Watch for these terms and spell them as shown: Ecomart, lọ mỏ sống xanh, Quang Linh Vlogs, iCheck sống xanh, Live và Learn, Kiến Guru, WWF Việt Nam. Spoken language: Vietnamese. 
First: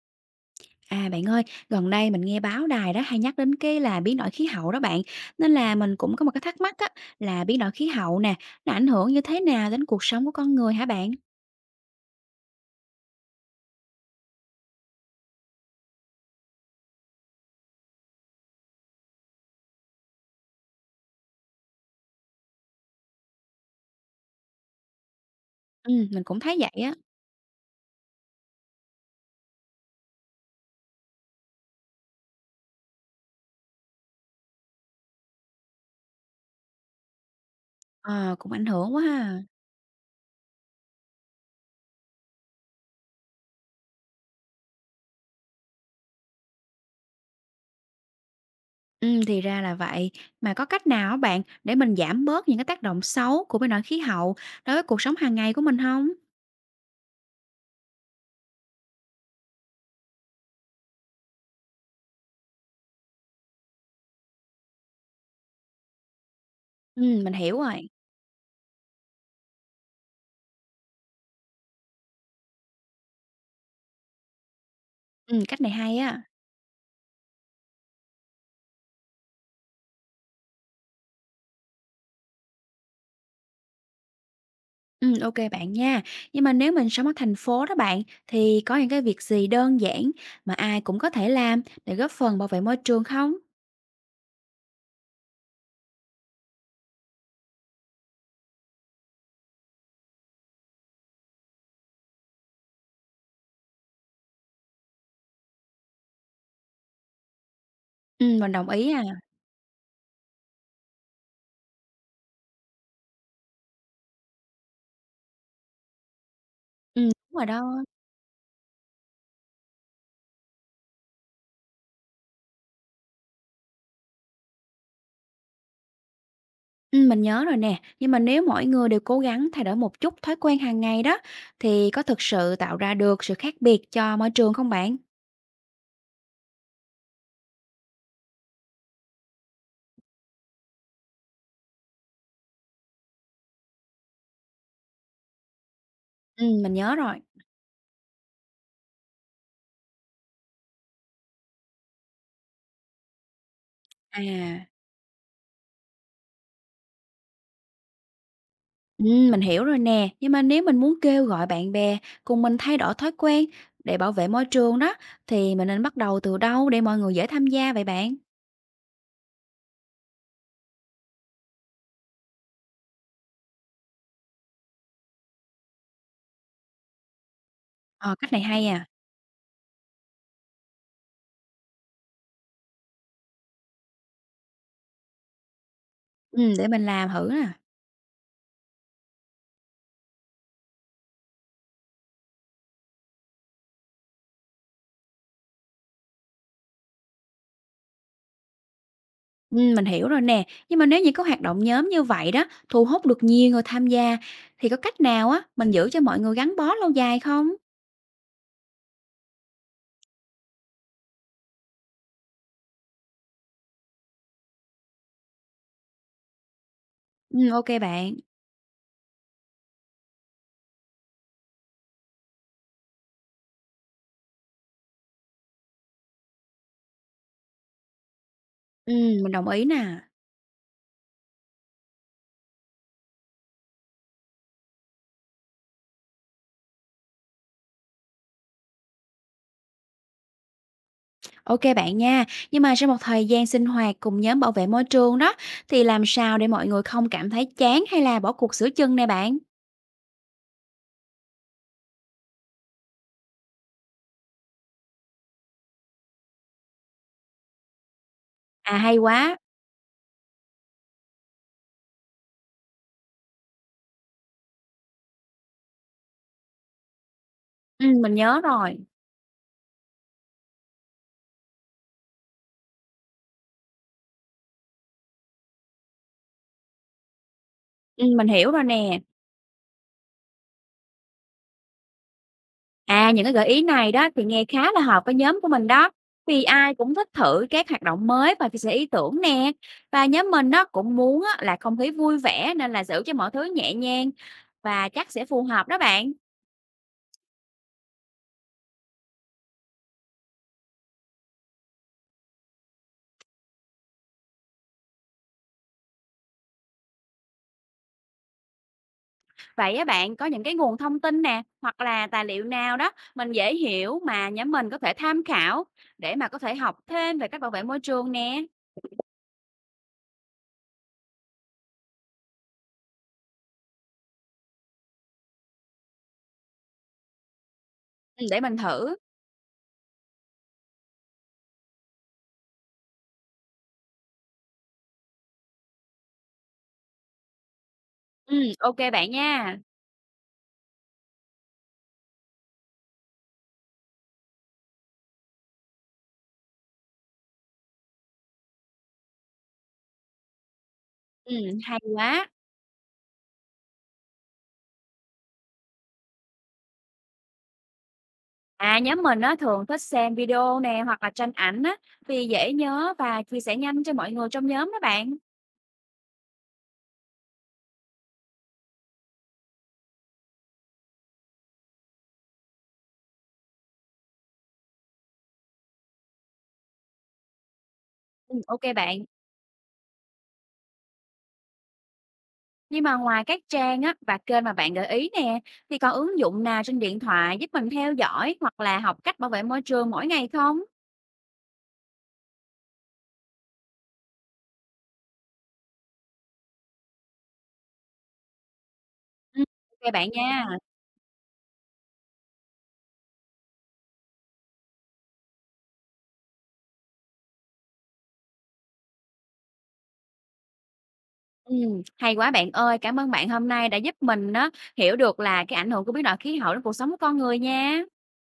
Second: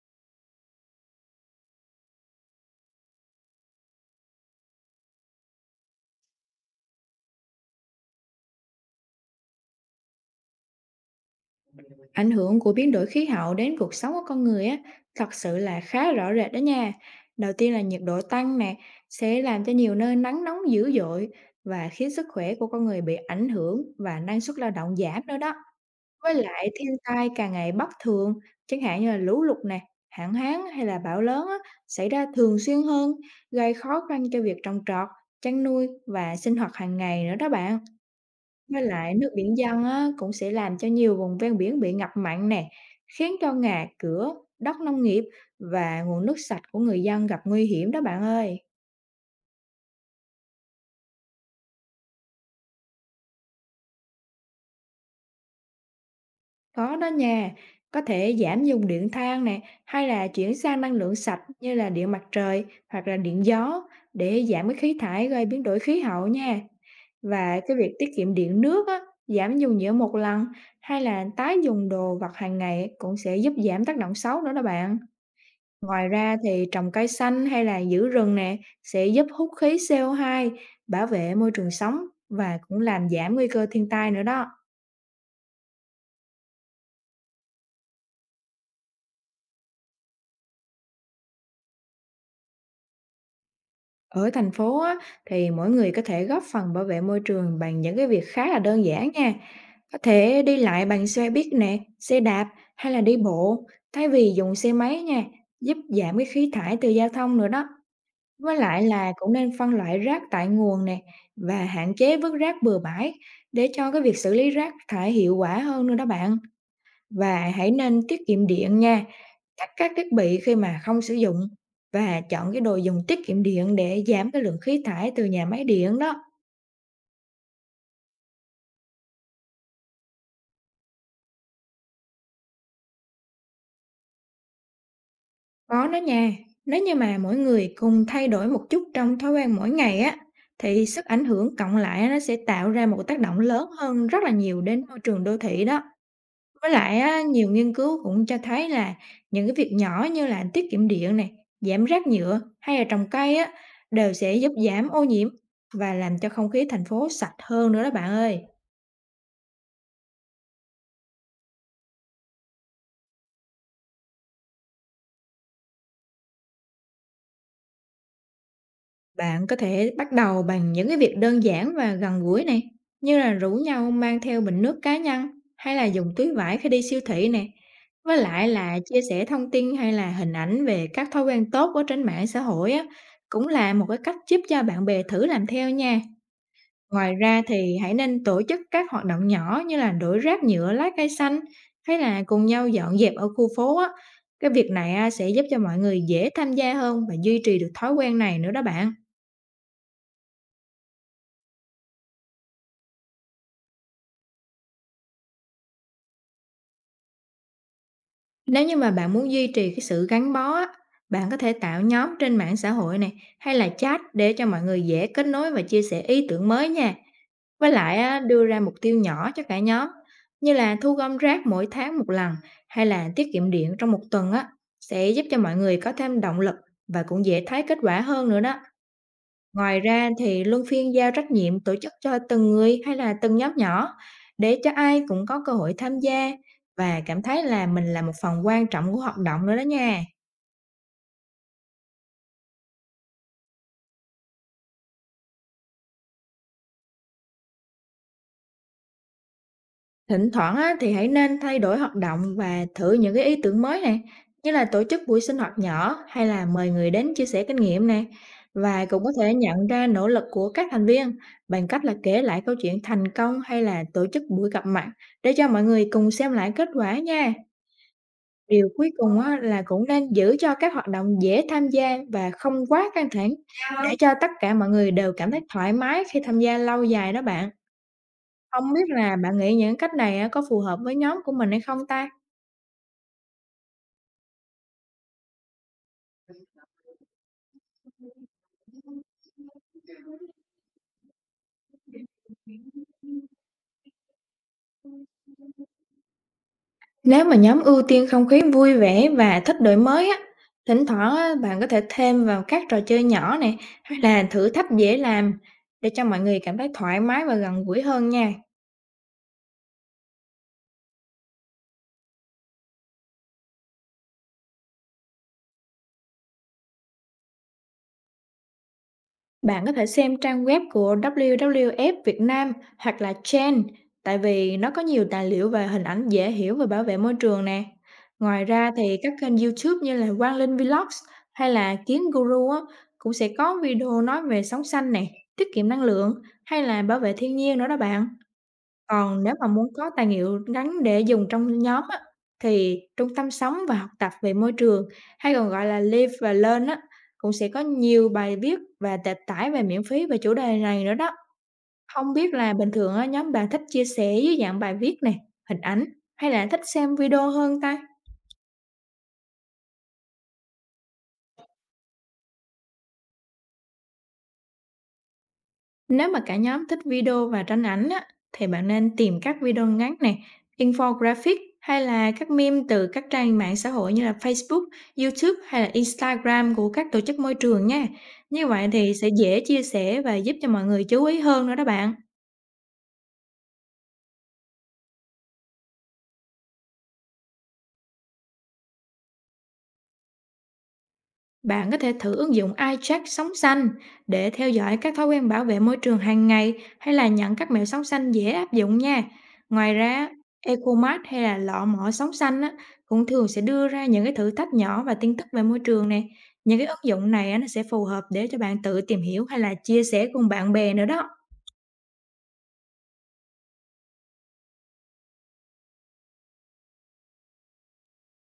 À bạn ơi, gần đây mình nghe báo đài đó hay nhắc đến cái là biến đổi khí hậu đó bạn. Nên là mình cũng có một cái thắc mắc á là biến đổi khí hậu nè, nó ảnh hưởng như thế nào đến cuộc sống của con người hả bạn? Ảnh hưởng của biến đổi khí hậu đến cuộc sống của con người á, thật sự là khá rõ rệt đó nha. Đầu tiên là nhiệt độ tăng nè, sẽ làm cho nhiều nơi nắng nóng dữ dội và khiến sức khỏe của con người bị ảnh hưởng và năng suất lao động giảm nữa đó. Ừ, mình Với cũng thấy lại vậy thiên á. tai càng ngày bất thường, chẳng hạn như là lũ lụt nè, hạn hán hay là bão lớn á, xảy ra thường xuyên hơn, gây khó khăn cho việc trồng trọt, chăn nuôi và sinh hoạt hàng ngày nữa đó bạn. Ờ, cũng ảnh Với hưởng quá lại nước ha. biển dâng á, cũng sẽ làm cho nhiều vùng ven biển bị ngập mặn nè, khiến cho nhà cửa, đất nông nghiệp và nguồn nước sạch của người dân gặp nguy hiểm đó bạn ơi. Ừ, thì ra là vậy. Mà có cách nào á bạn để mình giảm bớt những cái tác động xấu của biến đổi khí hậu đối với cuộc sống hàng ngày của mình không? Có đó nha, có thể giảm dùng điện than nè, hay là chuyển sang năng lượng sạch như là điện mặt trời hoặc là điện gió để giảm cái khí thải gây biến đổi khí hậu nha. Ừ, mình hiểu Và cái rồi. việc tiết kiệm điện nước á, giảm dùng nhựa một lần hay là tái dùng đồ vật hàng ngày cũng sẽ giúp giảm tác động xấu nữa đó bạn. Ừ, cách này hay Ngoài á. ra thì trồng cây xanh hay là giữ rừng nè sẽ giúp hút khí CO2, bảo vệ môi trường sống và cũng làm giảm nguy cơ thiên tai nữa đó. Ok bạn nha. Nhưng mà nếu mình sống ở thành phố đó bạn, thì có những cái việc gì đơn giản mà ai cũng có thể làm để góp phần bảo vệ môi trường không? Ở thành phố á, thì mỗi người có thể góp phần bảo vệ môi trường bằng những cái việc khá là đơn giản nha. Có thể đi lại bằng xe buýt nè, xe đạp hay là đi bộ thay vì dùng xe máy nha, giúp giảm cái khí thải từ giao thông nữa đó. Mình Với đồng lại ý à. là cũng nên phân loại rác tại nguồn nè và hạn chế vứt rác bừa bãi để cho cái việc xử lý rác thải hiệu quả hơn nữa đó bạn. Ừm, Và đúng rồi hãy đó. nên tiết kiệm điện nha, tắt các thiết bị khi mà không sử dụng và chọn cái đồ dùng tiết kiệm điện để giảm cái lượng khí thải từ nhà máy điện đó. Mình nhớ rồi nè. Nhưng mà nếu mỗi người đều cố gắng thay đổi một chút thói quen hàng ngày đó, thì có thực sự tạo ra được sự khác biệt cho môi trường không bạn? Có đó nha, nếu như mà mỗi người cùng thay đổi một chút trong thói quen mỗi ngày á thì sức ảnh hưởng cộng lại nó sẽ tạo ra một tác động lớn hơn rất là nhiều đến môi trường đô thị đó. Với Mình nhớ lại rồi. á, nhiều nghiên cứu cũng cho thấy là những cái việc nhỏ như là tiết kiệm điện này, giảm rác nhựa hay là trồng cây á, đều sẽ giúp À. giảm ô nhiễm và làm cho không khí thành phố sạch hơn nữa đó bạn ơi. Mình hiểu rồi nè, nhưng mà nếu mình muốn kêu gọi bạn bè cùng mình thay đổi thói quen để bảo vệ môi trường đó, thì mình nên bắt đầu từ đâu để mọi người dễ tham gia vậy bạn? Bạn có thể bắt đầu bằng những cái việc đơn giản và gần gũi này, như là rủ nhau mang theo bình nước cá nhân hay là dùng túi vải khi đi siêu thị nè. Ờ, Với cách này lại hay là à, chia sẻ thông tin hay là hình ảnh về các thói quen tốt ở trên mạng xã hội á, cũng là một cái cách giúp cho bạn bè thử làm theo nha. Để mình làm Ngoài thử ra nè. thì hãy nên tổ chức các hoạt động nhỏ như là đổ rác nhựa lá cây xanh hay là cùng nhau dọn dẹp ở khu phố á. Cái việc này á, sẽ giúp cho mọi người dễ tham gia hơn và duy trì được thói quen này nữa đó bạn. Mình hiểu rồi nè, nhưng mà nếu như có hoạt động nhóm như vậy đó, thu hút được nhiều người tham gia, thì có cách nào á, mình giữ cho mọi người gắn bó lâu dài không? Nếu như mà bạn muốn duy trì cái sự gắn bó á, bạn có thể tạo nhóm trên mạng xã hội này hay là chat để cho mọi người dễ kết nối và chia sẻ ý tưởng mới nha. Ô Với lại bạn, á, đưa ra mục tiêu nhỏ cho cả nhóm, như là thu gom rác mỗi tháng một lần hay là tiết kiệm điện trong một tuần á, sẽ giúp cho mọi người có thêm động lực và cũng dễ thấy kết quả hơn nữa đó. ừm, mình đồng ý Ngoài nè. ra thì luân phiên giao trách nhiệm tổ chức cho từng người hay là từng nhóm nhỏ để cho ai cũng có cơ hội tham gia và cảm thấy là mình là một phần quan trọng của hoạt động nữa đó nha. OK bạn nha. Nhưng mà sau một thời gian sinh hoạt cùng nhóm bảo vệ môi trường đó, thì làm sao để mọi người không cảm thấy chán hay là bỏ cuộc sửa chân nè bạn? Thỉnh thoảng á, thì hãy nên thay đổi hoạt động và thử những cái ý tưởng mới này, như là tổ chức buổi sinh hoạt nhỏ hay là mời người đến chia sẻ kinh nghiệm này. À, Và hay cũng có thể quá! nhận ra nỗ lực của các thành viên bằng cách là kể lại câu chuyện thành công hay là tổ chức buổi gặp mặt để cho mọi người cùng xem lại kết quả nha. Mình nhớ Điều rồi. cuối cùng á, là cũng nên giữ cho các hoạt động dễ tham gia và không quá căng thẳng để cho tất cả mọi người đều cảm thấy thoải mái khi tham gia lâu dài đó bạn. Mình hiểu rồi Không biết nè. là bạn nghĩ những cách này á có phù hợp với nhóm của mình hay không ta? À, những cái gợi ý này đó thì nghe khá là hợp với nhóm của mình đó, vì ai cũng thích thử các hoạt động mới và chia sẻ ý tưởng nè. Và nhóm mình nó cũng muốn á là không khí vui vẻ nên là giữ cho mọi thứ nhẹ nhàng và chắc sẽ phù hợp đó bạn. Nếu mà nhóm ưu tiên không khí vui vẻ và thích đổi mới á, thỉnh thoảng á, bạn có thể thêm vào các trò chơi nhỏ này, hay là thử thách dễ làm để cho mọi người cảm thấy thoải mái và gần gũi hơn nha. Vậy á bạn có những cái nguồn thông tin nè, hoặc là tài liệu nào đó mình dễ hiểu mà nhóm mình có thể tham khảo để mà có thể học thêm về cách bảo vệ môi trường nè. Bạn có thể xem trang web của WWF Việt Nam hoặc là Chen, tại vì nó có nhiều tài liệu và hình ảnh dễ hiểu về bảo vệ môi trường nè. Ừ, để Ngoài mình ra thử. thì các kênh YouTube như là Quang Linh Vlogs hay là Kiến Guru á, cũng sẽ có video nói về sống xanh nè, tiết kiệm năng lượng hay là bảo vệ thiên nhiên nữa đó bạn. Ừ, ok bạn Còn nếu mà nha. muốn có tài liệu ngắn để dùng trong nhóm á, thì trung tâm sống và học tập về môi trường hay còn gọi là Live và Learn á, cũng sẽ có nhiều bài viết và tệp tải về miễn phí về chủ đề này nữa đó. Ừ, hay Không quá. biết là bình thường á, nhóm bạn thích chia sẻ dưới dạng bài viết nè, hình ảnh hay là thích xem video hơn ta? À nhóm mình á thường thích xem video nè hoặc là tranh ảnh á vì dễ nhớ và chia sẻ nhanh cho mọi người trong nhóm đó bạn. Nếu mà cả nhóm thích video và tranh ảnh á, thì bạn nên tìm các video ngắn nè, infographic hay là các meme từ các trang mạng xã hội như là Facebook, YouTube hay là Instagram của các tổ chức môi trường nha. Ừ, Như ok vậy thì bạn. sẽ dễ chia sẻ và giúp cho mọi người chú ý hơn nữa đó bạn. Nhưng mà ngoài các trang á và kênh mà bạn gợi ý nè thì còn ứng dụng nào trên điện thoại giúp mình theo dõi hoặc là học cách bảo vệ môi trường mỗi ngày không? Bạn có thể thử ứng dụng iCheck sống xanh để theo dõi các thói quen bảo vệ môi trường hàng ngày hay là nhận các mẹo sống xanh dễ áp dụng nha. Ừm, Ngoài ô kê ra, bạn nha. Ecomart hay là lọ mỏ sống xanh á, cũng thường sẽ đưa ra những cái thử thách nhỏ và tin tức về môi trường nè. Những cái ứng dụng này á, nó sẽ phù hợp để cho bạn tự tìm hiểu hay là chia sẻ cùng bạn bè nữa đó. Hay quá bạn ơi, cảm ơn bạn hôm nay đã giúp mình á, hiểu được là cái ảnh hưởng của biến đổi khí hậu đến cuộc sống của con người nha.